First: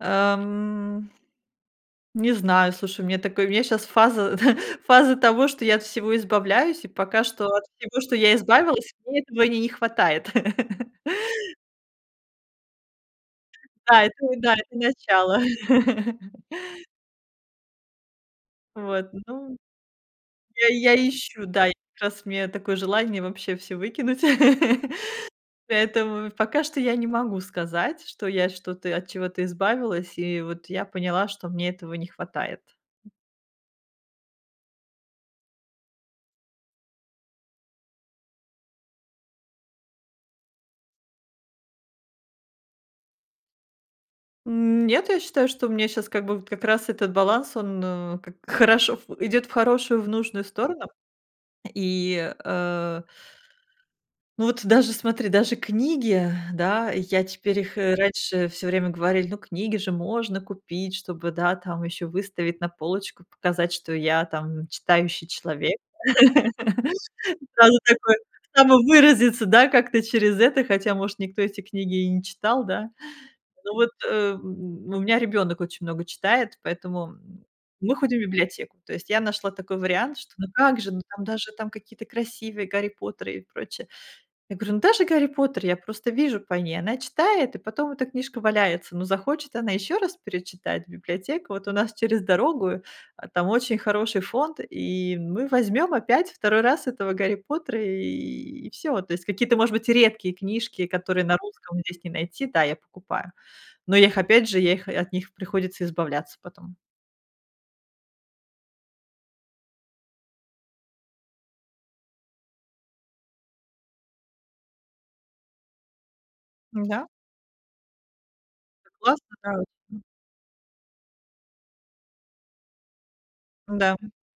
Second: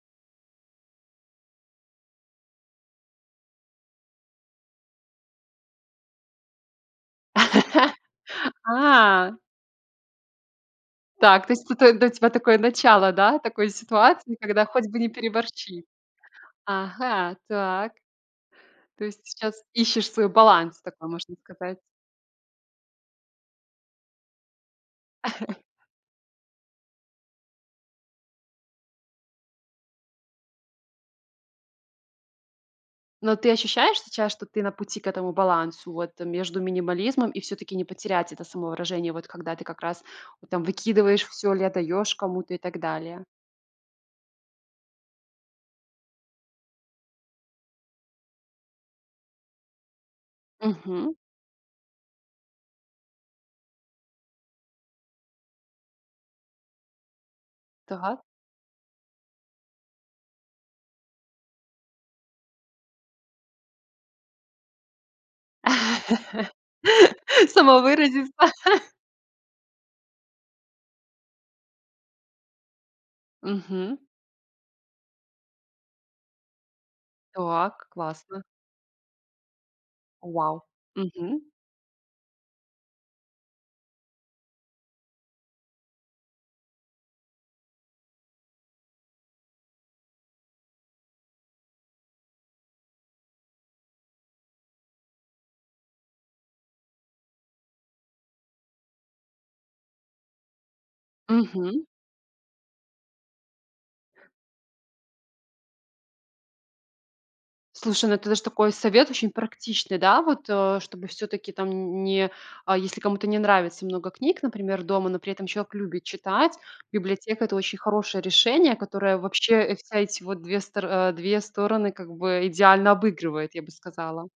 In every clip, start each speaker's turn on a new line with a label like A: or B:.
A: Ам. Не знаю, слушай, у меня такое, у меня щас фаза т фаза того, что я от всего избавляюсь. И пока что, от всего, что я избавилась, мне
B: А.
A: этого ни не хватает.
B: Так, то есть, это для тебя такое начало, да, такой
A: Да, это
B: ситуации,
A: вот да,
B: когда
A: это
B: хоть бы не
A: начало.
B: переборщи. Ага, так. То
A: Вот,
B: есть,
A: ну,
B: сейчас, ищешь свой
A: я и
B: баланс
A: я
B: такой, можно
A: ищу, да, я,
B: сказать.
A: как раз, мне такое желание вообще всё выкинуть, поэтому, в пока что я не могу сказать, что я что-то, от чего-то избавилась, и вот я поняла, что мне этого не хватает.
B: Но ты ощущаешь сейчас, что ты на пути к этому балансу, вот между минимализмом и, всё-таки, не потерять это самовыражение, вот когда ты, как раз, ну, там, выкидываешь всё или отдаёшь кому-то и так далее.
A: М Нет, я считаю, что у меня щас как бы вот как раз этот баланс, он а как хорошо в идёт в хорошую, в нужную сторону,
B: Мгм.
A: И э. Ну, вот даже, смотри, даже книги, да, я теперь, их и
B: Так.
A: раньше, всё время говорили, ну, книги же можно купить, чтобы, да, там, ещё выставить на полочку, п показать, что я там н читающий человек. Сразу такое,
B: Самовыразиться.
A: самовыразиться, да, как-то через это, хотя, может, никто эти книги и не читал, да? Ну вот,
B: Мгм.
A: ам, н у меня ребёнок очень много читает, поэтому, м,
B: Так,
A: мы ходим в
B: классно.
A: библиотеку. То есть я нашла такой вариант, что, ну
B: Вау
A: как же, ну, там,
B: мгм.
A: даже, там, какие-то красивые, Гарри Поттеры и прочее. Я говорю, ну даже Гарри Поттер, я просто вижу по ней. Она читает, и потом, эта книжка валяется. Ну захочет, она ещё раз перечитать, библиотека, вот, у нас через дорогу, а там очень хороший фонд, и мы возьмём опять, второй раз, этого Гарри Поттера, и всё. То есть, какие-то, может быть, редкие книжки, которые на русском
B: Мгм.
A: здесь не найти, да, я покупаю, но я их, опять же, я их и от них приходится избавляться потом.
B: Слушай, ну это даже такой совет, очень практичный, да. Вот, а чтобы, всё-таки, там нь не, а если кому-то не нравится много книг, например, дома, но при этом, человек любит читать,
A: Н-да.
B: библиотека- это очень хорошее решение, которое
A: Согласна да
B: вообще, э, вся
A: м.
B: эти вот две стор а две стороны, как бы идеально обыгрывает, я бы
A: Н-да м.
B: сказала.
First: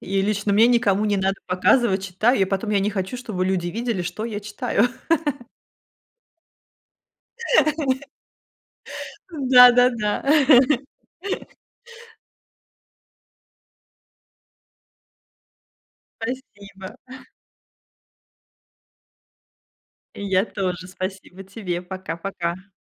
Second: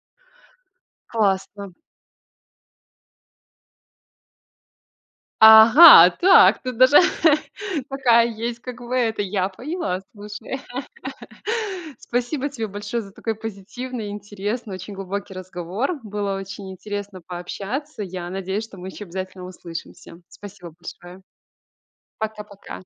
A: И лично мне, никому не надо
B: Классно.
A: показывать, читаю, и потом, я не хочу, чтобы люди видели, что я читаю.
B: Ага, так, тут даже такая есть, как бы это, я поняла,
A: Н-да-да-да.
B: слушай. Спасибо тебе большое за такой позитивный и интересный, очень глубокий разговор. Было очень
A: Спасибо.
B: интересно пообщаться. Я надеюсь, что мы ещё обязательно услышимся.
A: И я
B: Спасибо
A: тоже.
B: большое.
A: Спасибо тебе. Пока-пока.
B: Пока-пока!